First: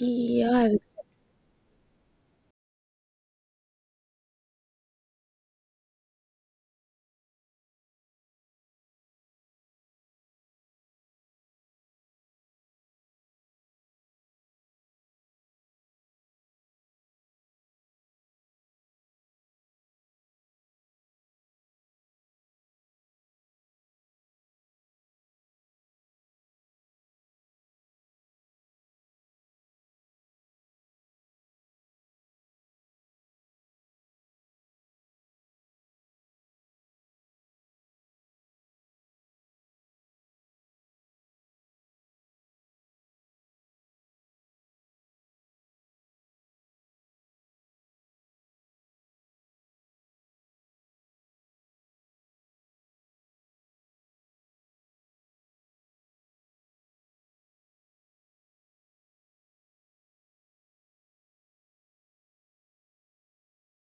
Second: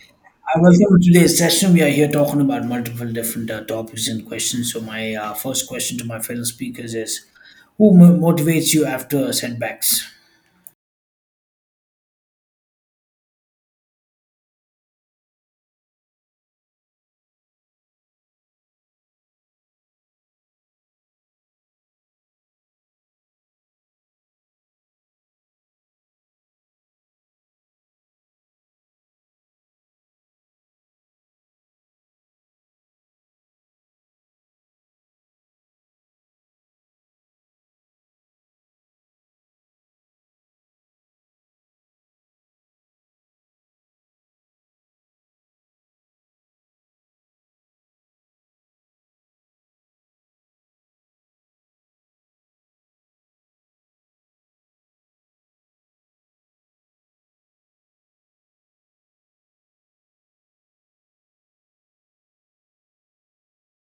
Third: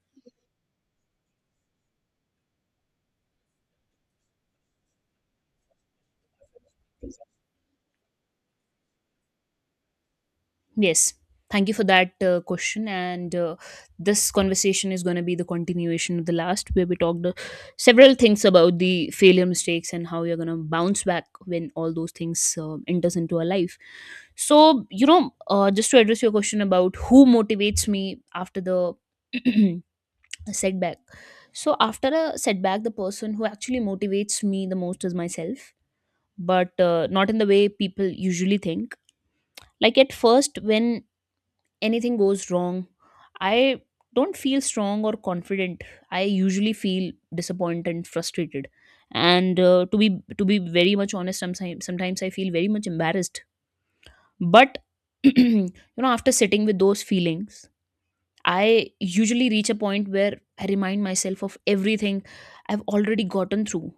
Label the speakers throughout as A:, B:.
A: Yeah.
B: I welcome to today's session. We are here talking about multiple different topics and questions. So, my first question to my fellow speakers is: who motivates you after setbacks?
C: Yes. Thank you for that question. And This conversation is going to be the continuation of the last, where we talked several things about the failure mistakes and how you're going to bounce back when all those things enters into our life. So, just to address your question about who motivates me after the setback. So, after a setback, the person who actually motivates me the most is myself, but not in the way people usually think. Like at first, when anything goes wrong, I don't feel strong or confident. I usually feel disappointed and frustrated. And To be very much honest, sometimes I feel very much embarrassed. But you know, after sitting with those feelings, I usually reach a point where I remind myself of everything I've already gotten through.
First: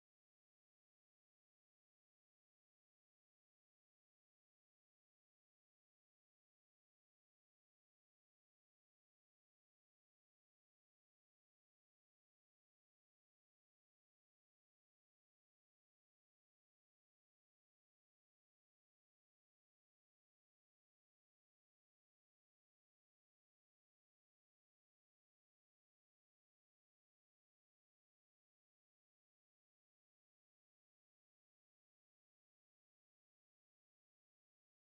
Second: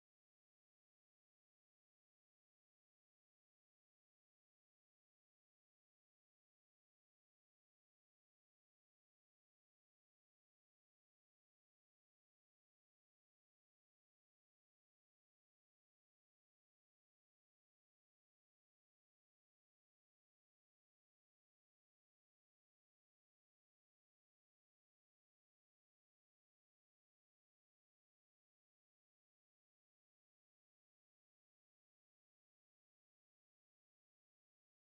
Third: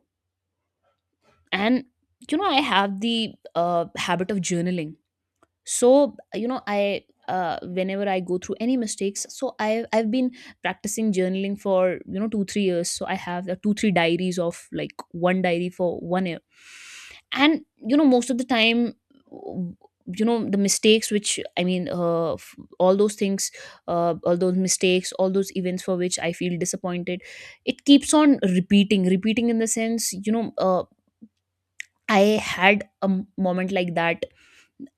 C: And you know, I have the habit of journaling, so you know I whenever I go through any mistakes, I've been practicing journaling for you know 2, 3 years, so I have 2, 3 diaries, of like one diary for 1 year. And you know, most of the time, w- you know, the mistakes which all those things, all those mistakes, all those events for which I feel disappointed, it keeps on repeating, in the sense, you know, I had a moment like that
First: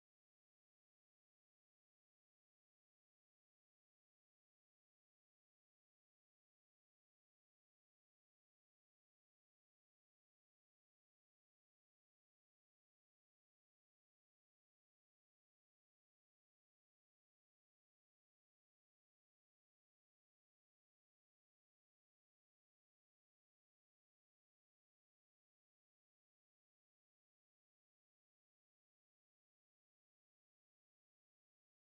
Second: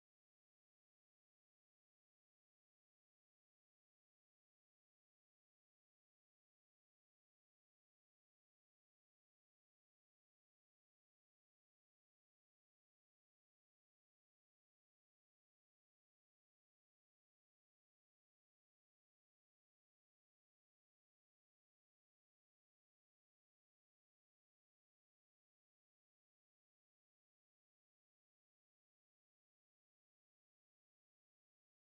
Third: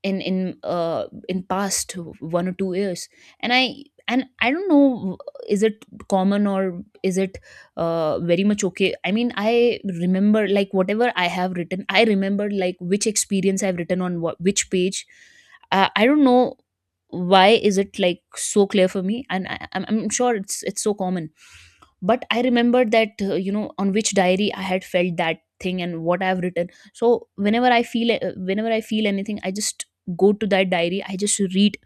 C: in past 1 or 2 years. And I don't know, is it common or is it very much okay? I mean, I remember like whatever I have written, I remember like which experience I've written on what which page. I don't know why is it like so clear for me, and I'm sure it's so common. But I remembered that you know, on which diary I had felt that thing and what I've written. So whenever I feel anything, I just go to that diary, I just read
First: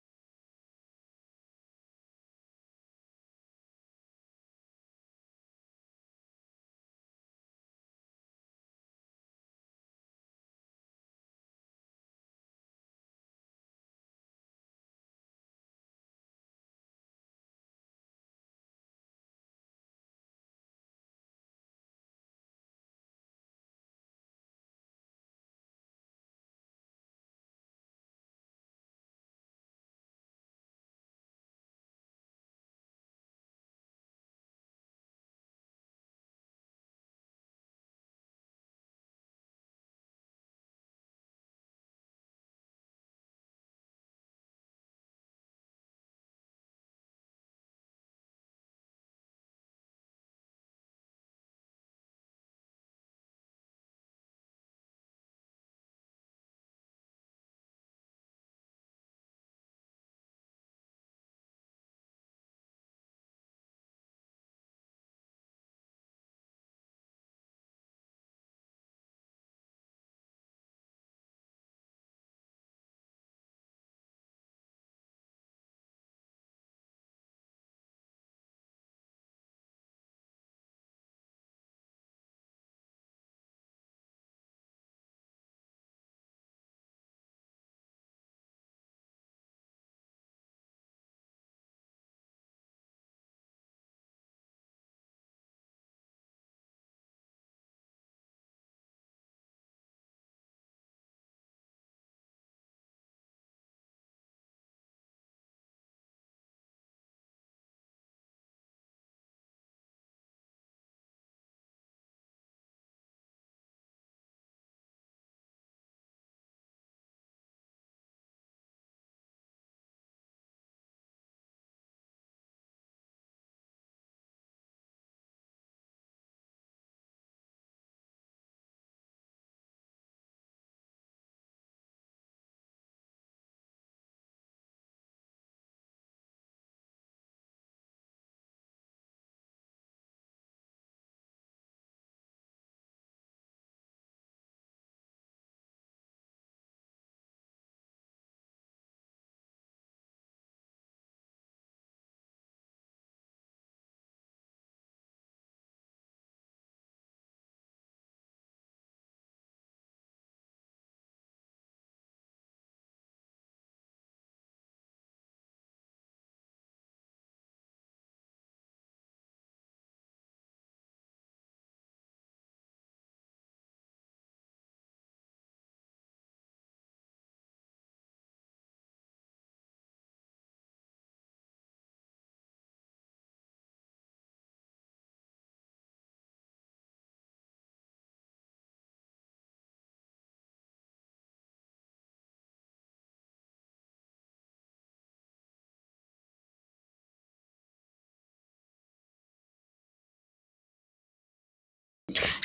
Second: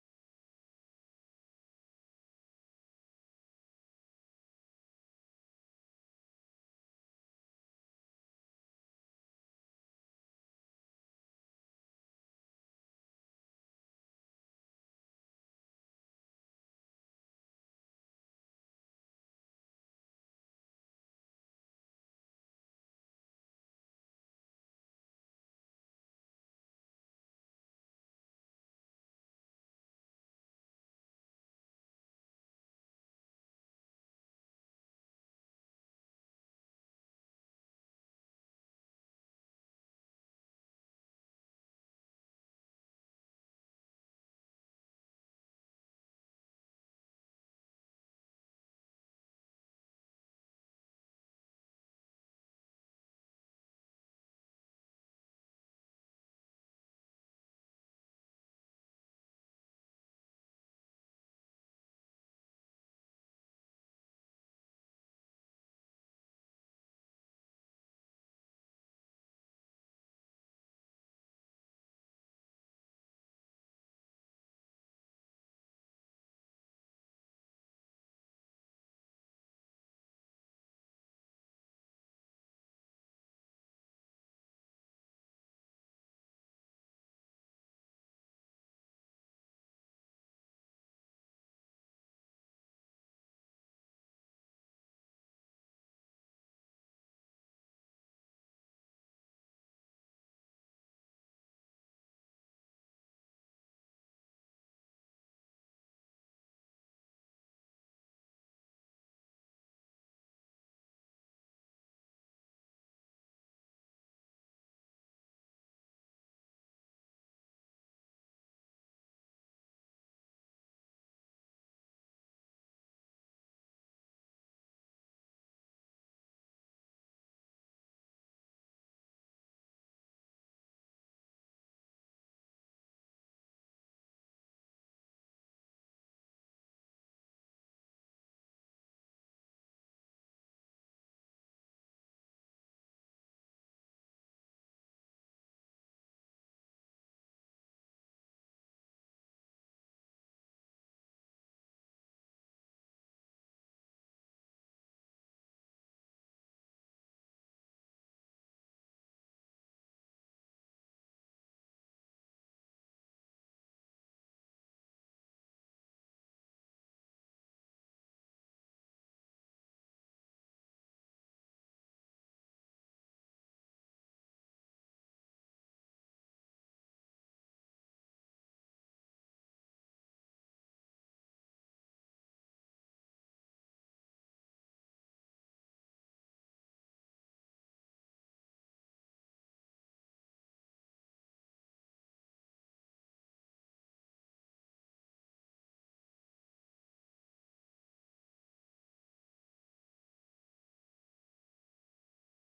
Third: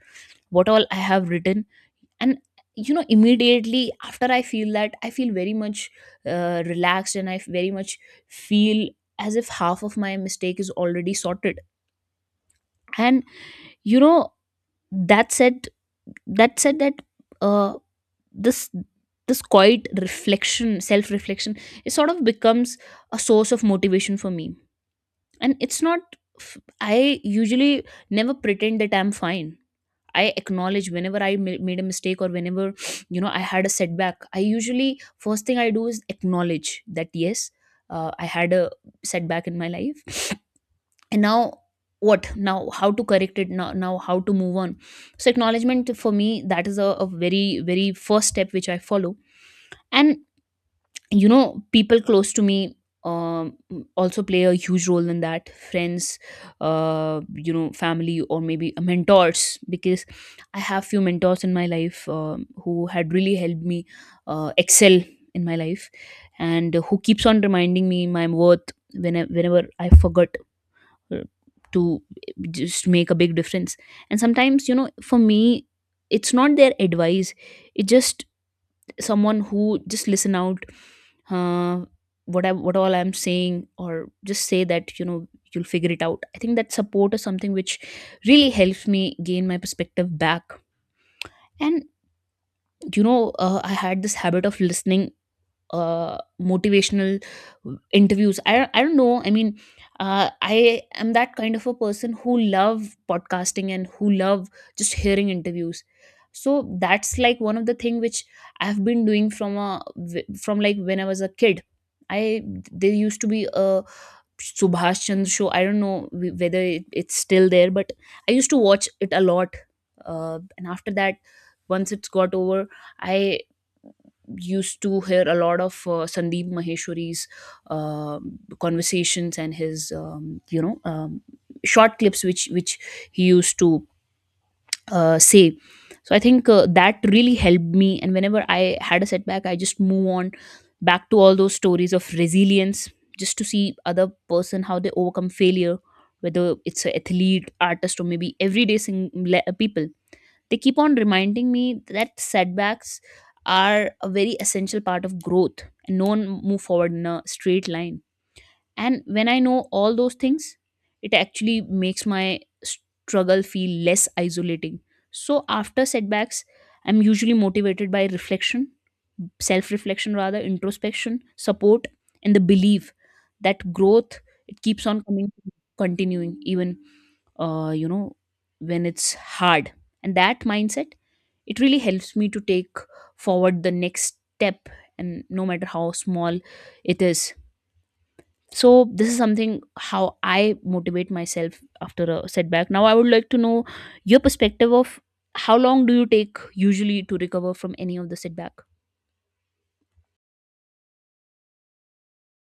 C: what all I have written. And you know, immediately after, I feel very much relaxed, and I very much feel as if half of my mistake is already sorted. And you know, that said that said that uh this quiet reflection, self reflection, it sort of becomes a source of motivation for me. And it's not, I usually never pretend that I'm fine. I acknowledge whenever I made a mistake, or whenever you know I had a setback, I usually, first thing I do is acknowledge that yes, I had a setback in my life. And now what, now how to correct it, now how to move on. So acknowledgement for me, that is a very first step which I follow. And you know, people close to me um, also play a huge role in that: friends, you know, family, or maybe mentors, because I have few mentors in my life who had really helped me excel in my life, and who keeps on reminding me my worth whenever, whenever I forgot uh, to, just make a big difference. And sometimes, you know, for me, it's not their advice, it's just someone who just listen out uh, what I what all I'm saying, or just say that, you know, you'll figure it out. I think that support is something which really helps me gain my perspective back. And you know, I had this habit of listening motivational interviews. I don't know. I mean, I am that kind of a person who love podcasting and who love just hearing interviews. So that's like one of the thing which I've been doing from a from like when I was a kid. I There used to be a Subhash Chandra show. I don't know whether it's still there, but I used to watch it a lot. And after that, once it's got over, I used to hear a lot of Sandeep Maheshwari's conversations and his short clips which he used to say. So I think that really helped me. And whenever I had a setback, I just move on back to all those stories of resilience, just to see other person how they overcome failure, whether it's an athlete, artist, or maybe everyday people, they keep on reminding me that setbacks are a very essential part of growth, and no one move forward in a straight line. And when I know all those things, it actually makes my struggle feel less isolating. So after setbacks, I'm usually motivated by reflection, self reflection rather, introspection, support, and the belief that growth, it keeps on coming, continuing even you know when it's hard. And that mindset, it really helps me to take forward the next step, and no matter how small it is. So this is something how I motivate myself after a setback. Now I would like to know your perspective of how long do you take usually to recover from any of the setback.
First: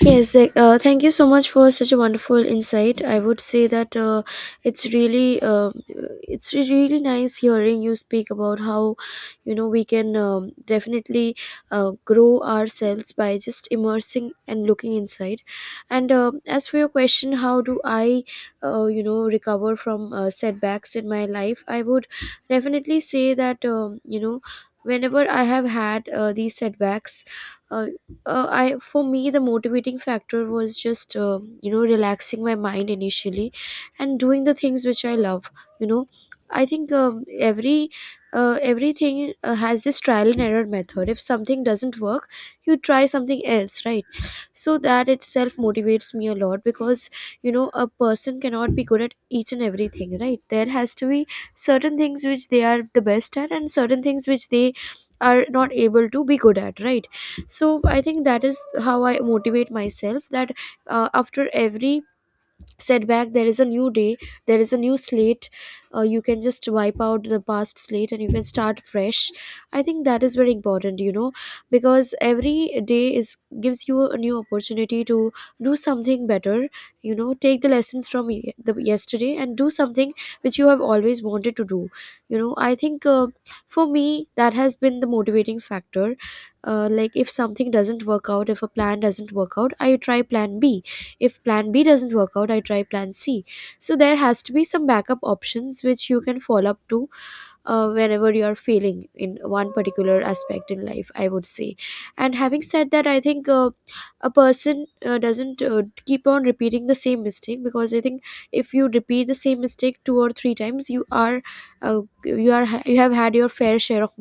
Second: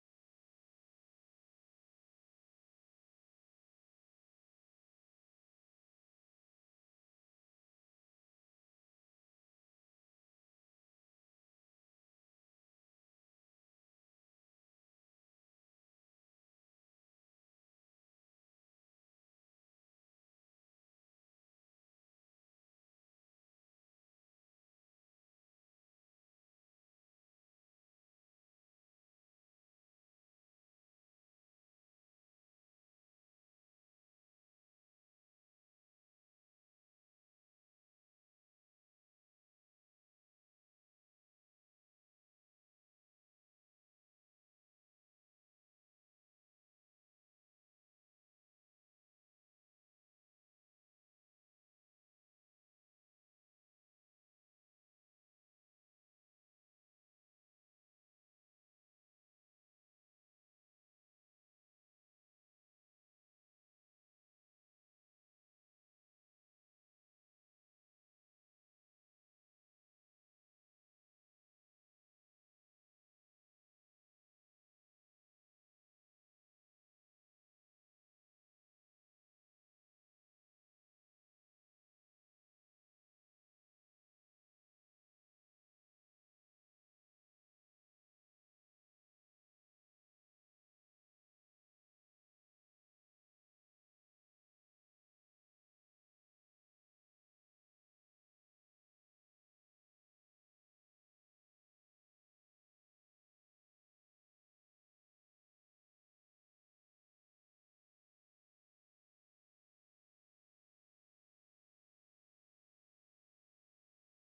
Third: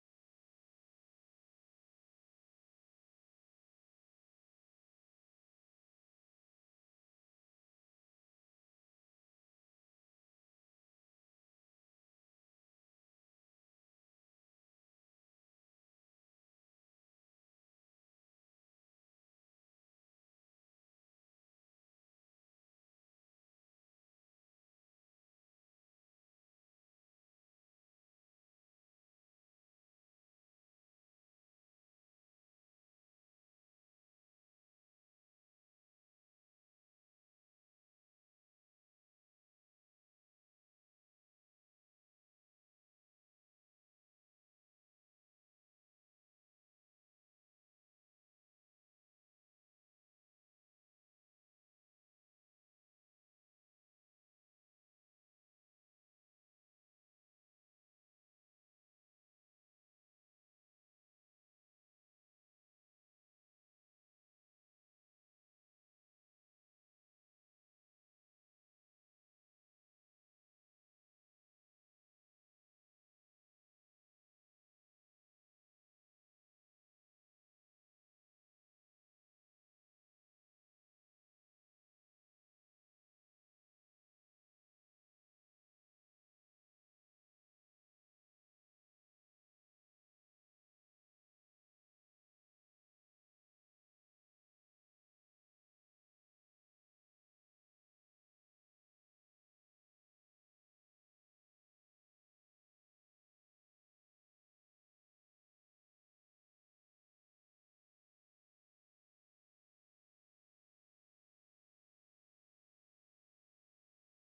A: Yes. Thank you so much for such a wonderful insight. I would say that it's really, really nice hearing you speak about how, you know, we can definitely grow ourselves by just immersing and looking inside. And um, as for your question, how do I, you know, recover from setbacks in my life? I would definitely say that, you know, whenever I have had these setbacks. Uh, I For me, the motivating factor was just, you know, relaxing my mind initially, and doing the things which I love. You know, I think everything has this trial and error method. If something doesn't work, you try something else, right? So that itself motivates me a lot because, you know, a person cannot be good at each and everything, right? There has to be certain things which they are the best at, and certain things which they are not able to be good at, right? So I think that is how I motivate myself, that after every setback there is a new day, there is a new slate. You can just wipe out the past slate and you can start fresh. I think that is very important, you know, because every day is, gives you a new opportunity to do something better. You know, take the lessons from ye- the yesterday and do something which you have always wanted to do. You know, I think, for me that has been the motivating factor. Like, if something doesn't work out, if a plan doesn't work out, I try plan B. If plan B doesn't work out, I try plan C. So there has to be some backup options which you can fall up to whenever you are failing in one particular aspect in life, I would say. And having said that, I think, a person doesn't keep on repeating the same mistake, because I think if you repeat the same mistake two or three times, you are, you have had your fair share of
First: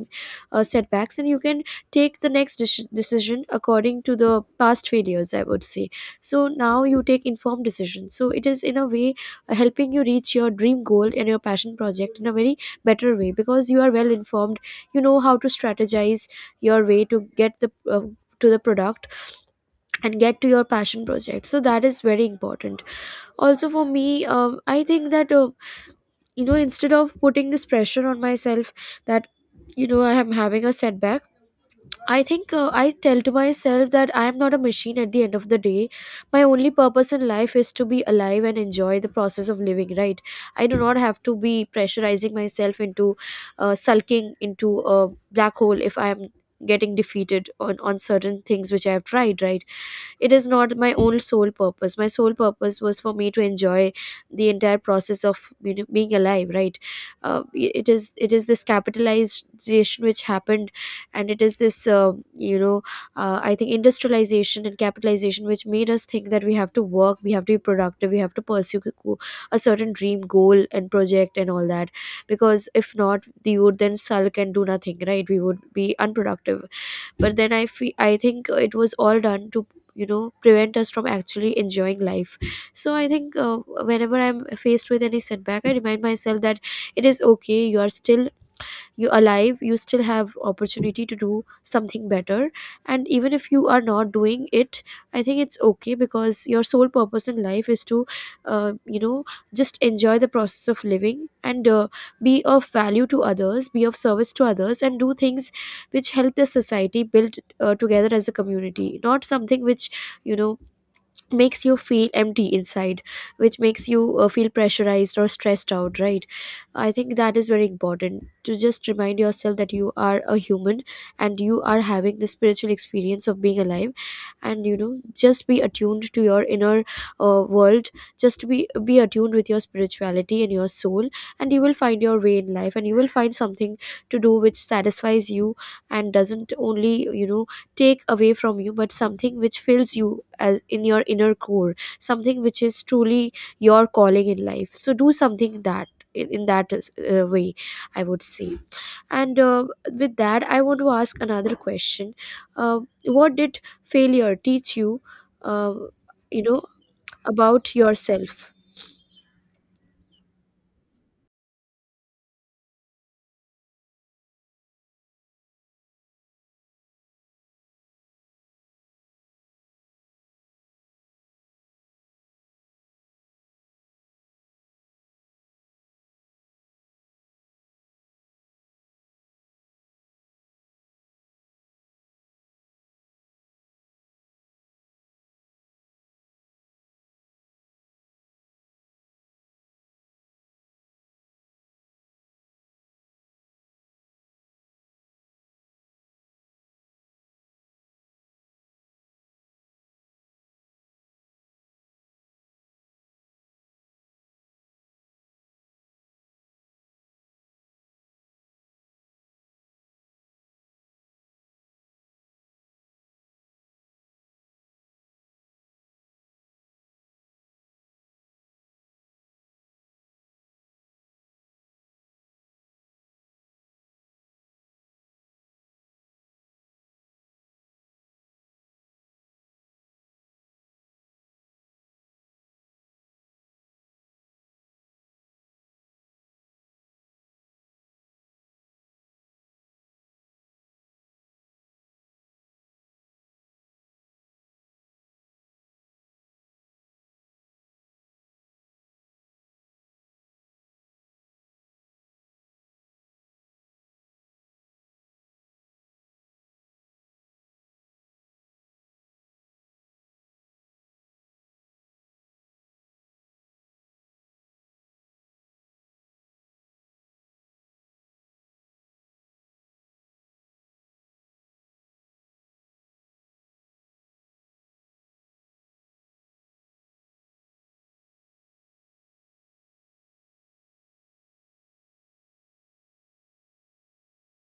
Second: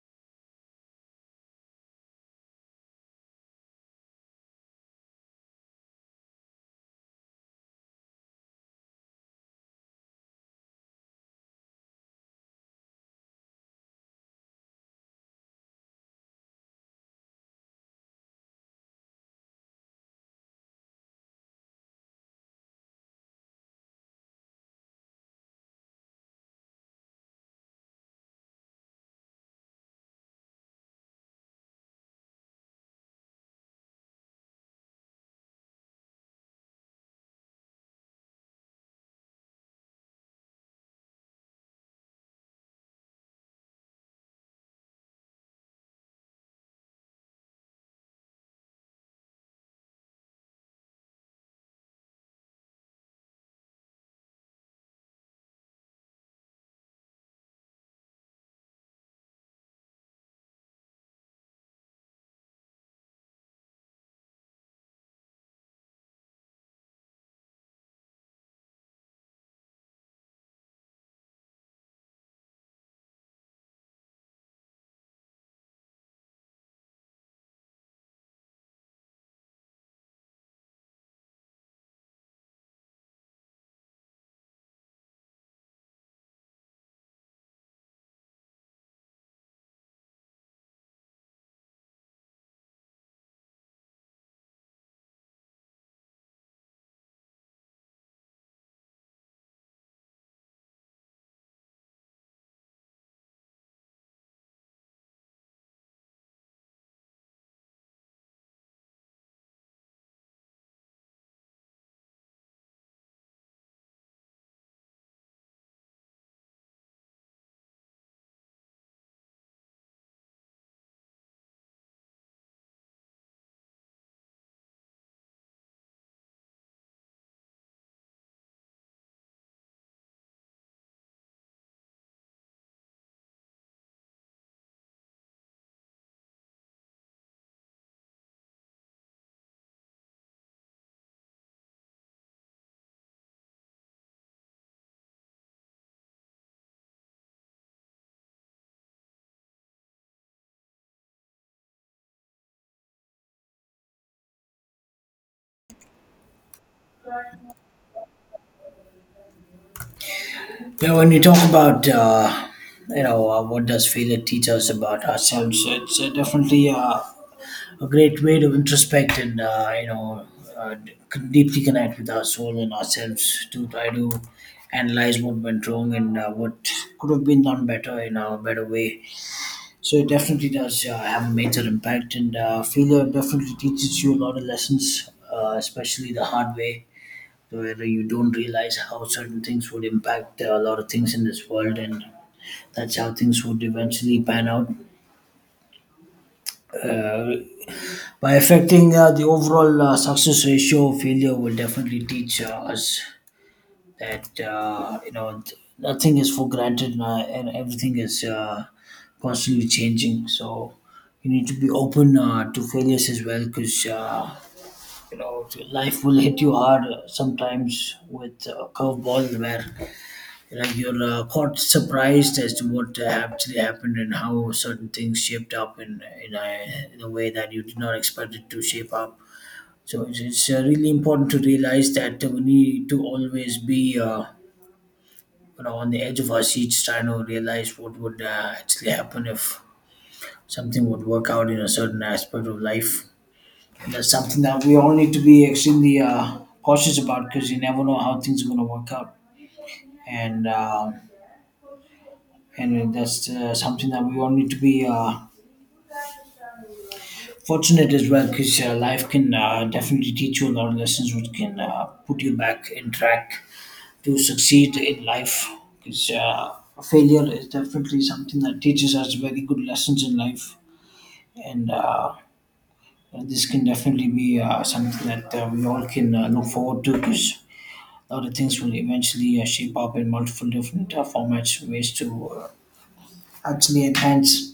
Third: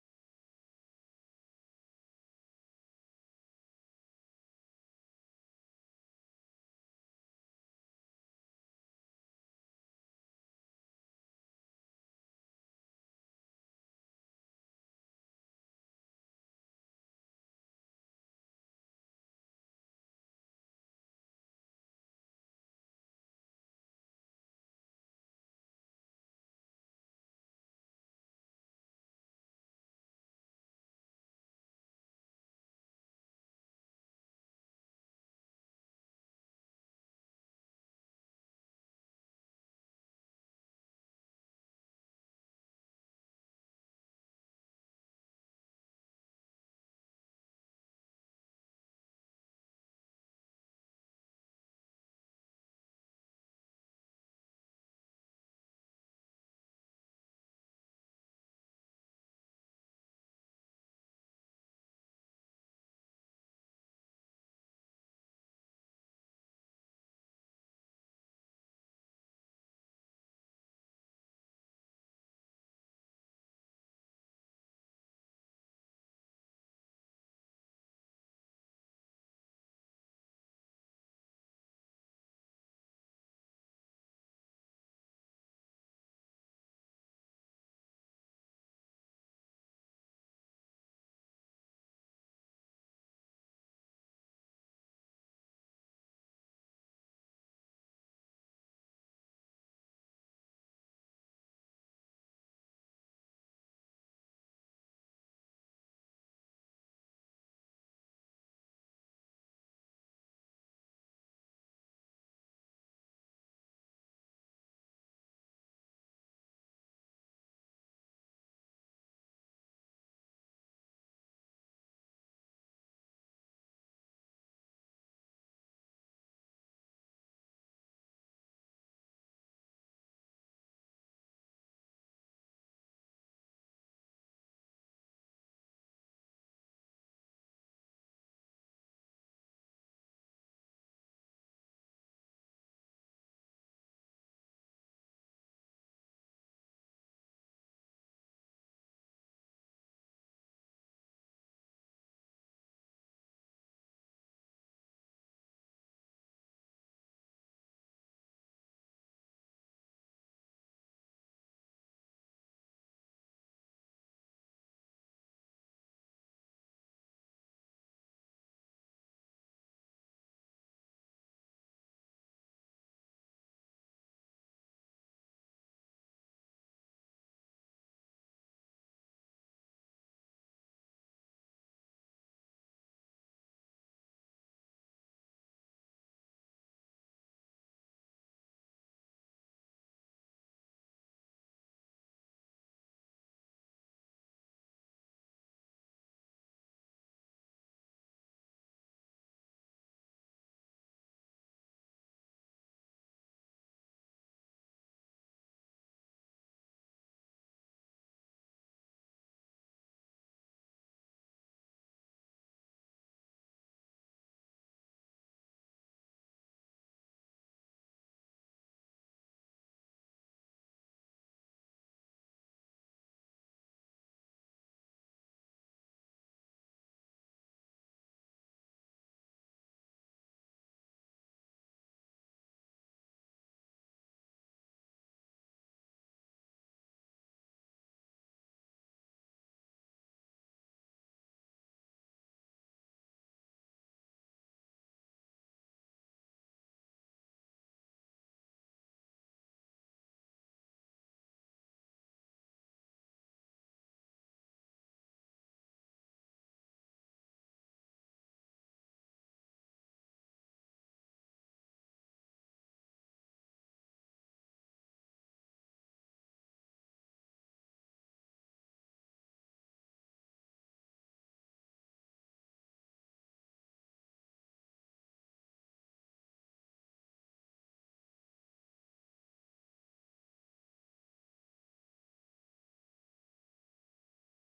A: setbacks, and you can take the next decision according to the past failures, I would say. So now you take informed decisions, so it is in a way helping you reach your dream goal and your passion project in a very better way, because you are well informed. You know how to strategize your way to get the, to the product and get to your passion project. So that is very important. Also, for me, I think that, you know, instead of putting this pressure on myself that, you know, I am having a setback, I think, I tell to myself that I am not a machine at the end of the day. My only purpose in life is to be alive and enjoy the process of living, right? I do not have to be pressurizing myself into sulking into a black hole if I am getting defeated on certain things which I have tried, right? It is not my own sole purpose. My sole purpose was for me to enjoy the entire process of, you know, being alive, right? Uh, it is it is this capitalization which happened, and it is this, you know, I think industrialization and capitalization, which made us think that we have to work, we have to be productive, we have to pursue a certain dream goal and project and all that, because if not, we would then sulk and do nothing, right? We would be unproductive. But then I feel, I think it was all done to, you know, prevent us from actually enjoying life. So I think, whenever I'm faced with any setback, I remind myself that it is okay, you are still, you alive, you still have opportunity to do something better. And even if you are not doing it, I think it's okay, because your sole purpose in life is to, you know, just enjoy the process of living and, be of value to others, be of service to others, and do things which help the society build together as a community, not something which, you know, makes you feel empty inside, which makes you feel pressurized or stressed out, right? I think that is very important, to just remind yourself that you are a human and you are having the spiritual experience of being alive. And you know, just be attuned to your inner world, just be attuned with your spirituality and your soul, and you will find your way in life, and you will find something to do which satisfies you, and doesn't only, you know, take away from you, but something which fills you as in your inner core, something which is truly your calling in life. So do something that in that way, I would say. And with that, I want to ask another question. uh, what did failure teach you, uh, you know, about yourself?
B: Yeah, when you talk about, what does failure teach us about ourselves, it's definitely a great way to introspect and, uh, d- deeply connect with our soul and ourselves to try to analyze what went wrong and what could have been done better in a better way. So it definitely does have a major impact, and failure definitely teaches you a lot of lessons, especially the hard way, where you don't realize how certain things would impact a lot of things in this world, and that's how things would eventually pan out. Uh, by affecting the overall success ratio, failure will definitely teach us that nothing is for granted, and everything is constantly changing, so you need to be open to failures as well, because you know, life will hit you hard sometimes with a curveball where you know, you're caught surprised as to what actually happened and how certain things shaped up in a way that you did not expect it to shape up. So it's really important to realize that we need to always be you know, on the edge of our seats, trying to realize what would actually happen if something would work out in a certain aspect of life. And that's something that we all need to be extremely cautious about, because you never know how things are going to work out. And um and that's something that we all need to be fortunate as well, because life can definitely teach you a lot of lessons which can put you back in track to succeed in life, because failure is definitely something that teaches us very good lessons in life. And this can definitely be something that we all can look forward to, because a lot of things will eventually shape up in multiple different formats, ways to actually enhance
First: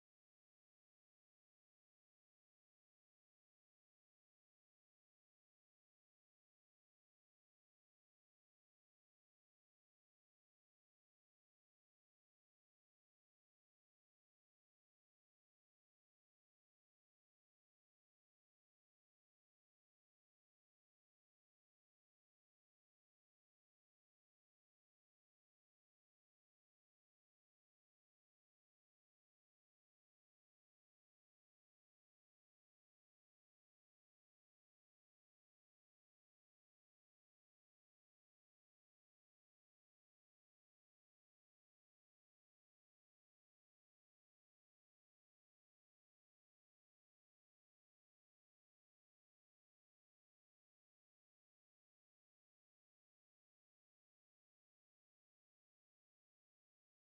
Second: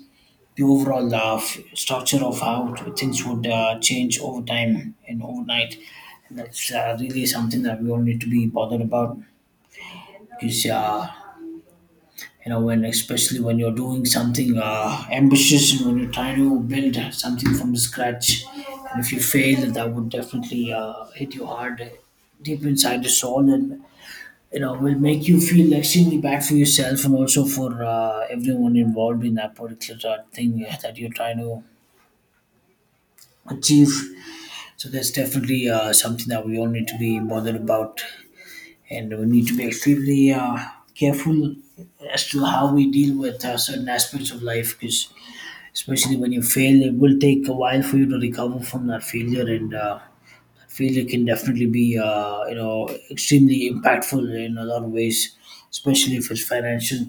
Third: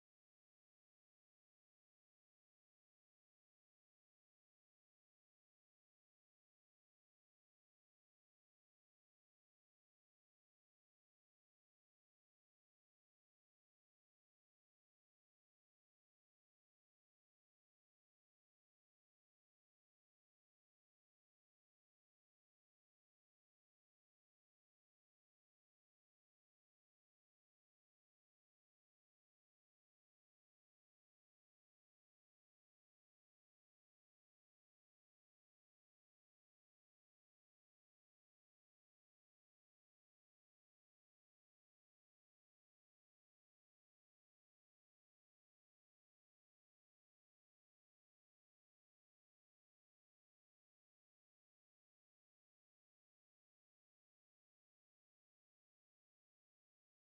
B: the overall structure of how things would change over time and overnight. And that's really something that we all need to be bothered about, because you know, when, especially when you're doing something ambitious, and when you're trying to build something from scratch, and if you fail, that would definitely hit you hard deep inside the soul, and you know, will make you feel extremely bad for yourself and also for everyone involved in that particular thing that you're trying to achieve. So that's definitely something that we all need to be bothered about, and we need to be extremely careful as to how we deal with certain aspects of life, because especially when you fail, it will take a while for you to recover from that failure. And failure can definitely be you know, extremely impactful in a lot of ways, especially if it's financial.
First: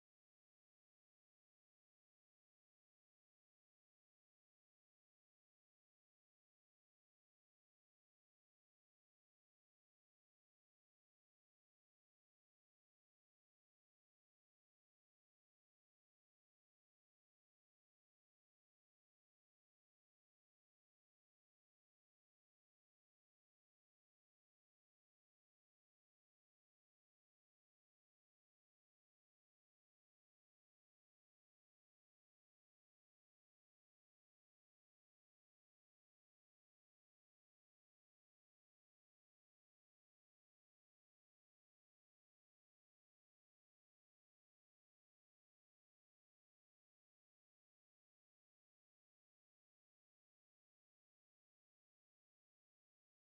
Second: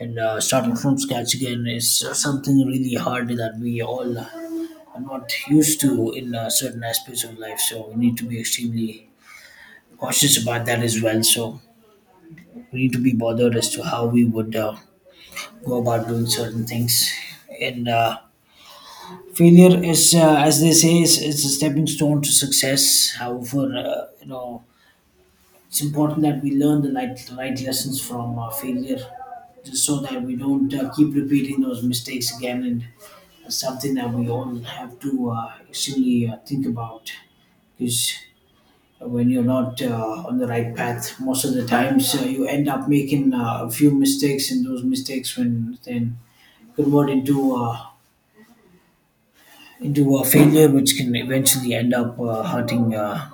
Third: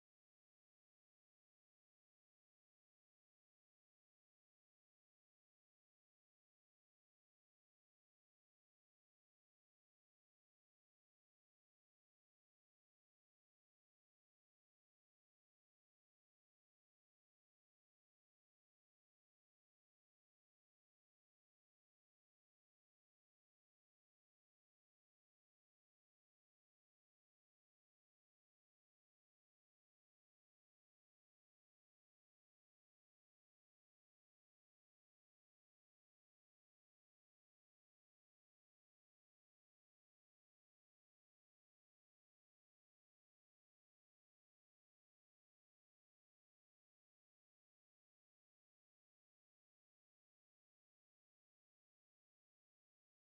B: And starting from scratch again is something really hard that we all are not used to in certain aspects of life, so we need to be extremely cautious about that as well. So we need to be bothered as to how we would go about doing certain things. And failure is, as they say is a stepping stone to success. However, you know, it's important that we learn the right lessons from our failure, just so that we don't keep repeating those mistakes again. And that's something that we all have to actually think about, because when you're not on the right path, most of the times you end up making a few mistakes, and those mistakes when then convert into a failure, which can eventually end up hurting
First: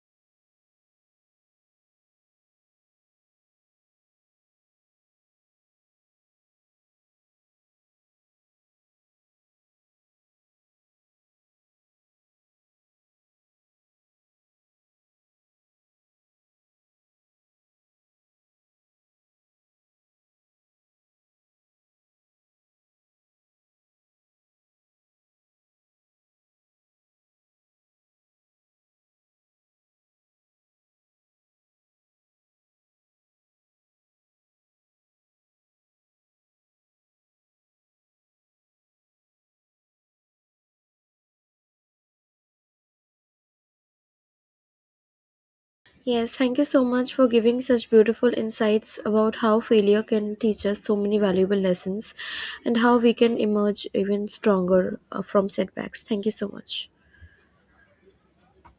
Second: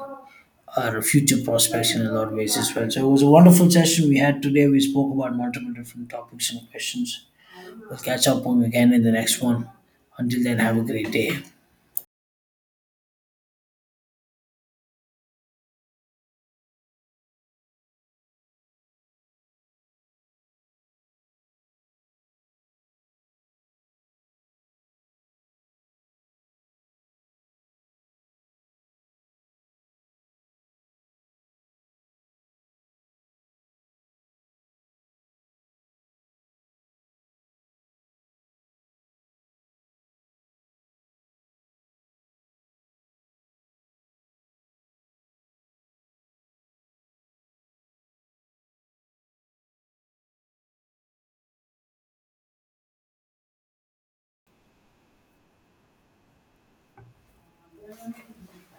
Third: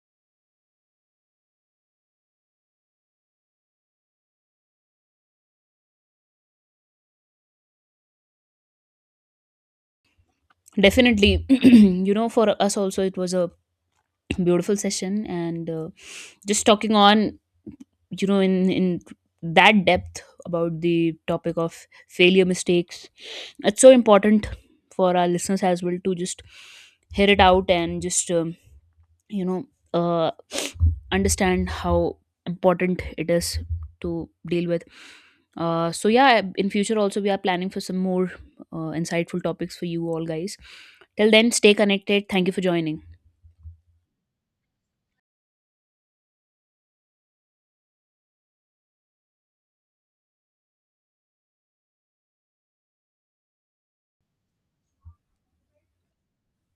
B: our future prospects in a lot of ways as well. So it was a wonderful session we had today. We spoke about multiple different topics and questions. We'll catch up on again in the next one. Until then, have a great day.
C: Definitely. You know, for us also, it was a beautiful session, and just talking on, you know, in that depth about the topic of failure mistakes, it's so important for our listeners as well to just hear it out, and just you know uh, understand how important it is to deal with. So yeah, in future also, we are planning for some more insightful topics for you all guys. Till then, stay connected. Thank you for joining.
A: Yes, thank you so much for giving such beautiful insights about how failure can teach us so many valuable lessons and how we can emerge even stronger from setbacks. Thank you so much.